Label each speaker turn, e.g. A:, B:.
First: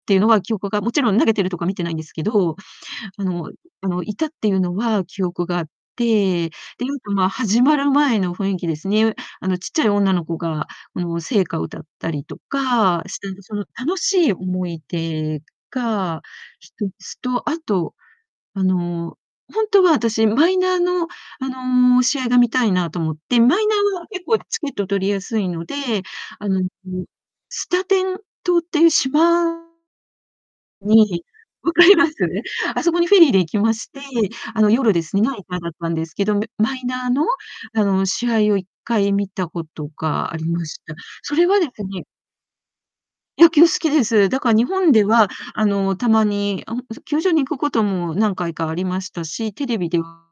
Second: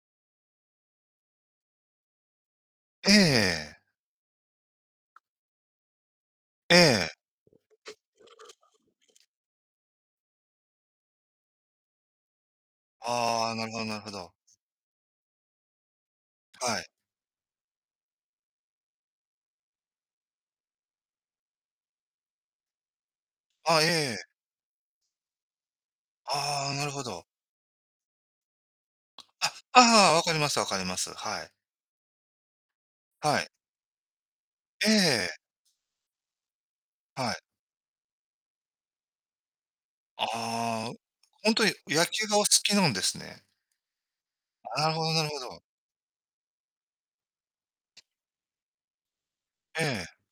A: ていうのは記憶がもちろん投げてるとこは見てないんですけど、
B: え
A: あの
B: え。
A: あの、いたっていうのは記憶があって、
B: え
A: でいうと、
B: え。
A: ま、始まる前の雰囲気ですね。あの、ちっちゃい女の子があの、聖歌を歌ったりとかしなんか
B: あ
A: そ
B: あ、
A: の
B: なるほどな
A: 楽
B: るほ
A: しい
B: ど。
A: 思い出が一
B: はい。
A: つと、あと、あの、ほんとは私マイナーのあの、試合が観たいなと思って、マイナ
B: あ、え
A: ーは
B: え。
A: 結構チケット取りやすいので、あの
B: あ、なるほど。
A: スタテン島っていう島
B: あ、ああ、わかりますわかります、
A: に
B: はい。
A: 分かります？あそこにフェリーで
B: は
A: 行
B: い。
A: きまして、あの、夜ですね、
B: ええ。
A: ナイターだったんですけど、みマイナーの、
B: はい。
A: あの、試合を1回観たたことがありまし
B: ああ、
A: た。それ
B: ほん
A: は
B: と
A: で
B: に
A: すね
B: 野球がお好きなんですね。
A: 野球好きです。だか日
B: あ
A: 本
B: る
A: で
B: ほど、なる
A: は
B: ほど。
A: あの、たまに、あ、ほあ、そ球場に行くことも何回かありましたし、テレビで
B: ええ。
A: は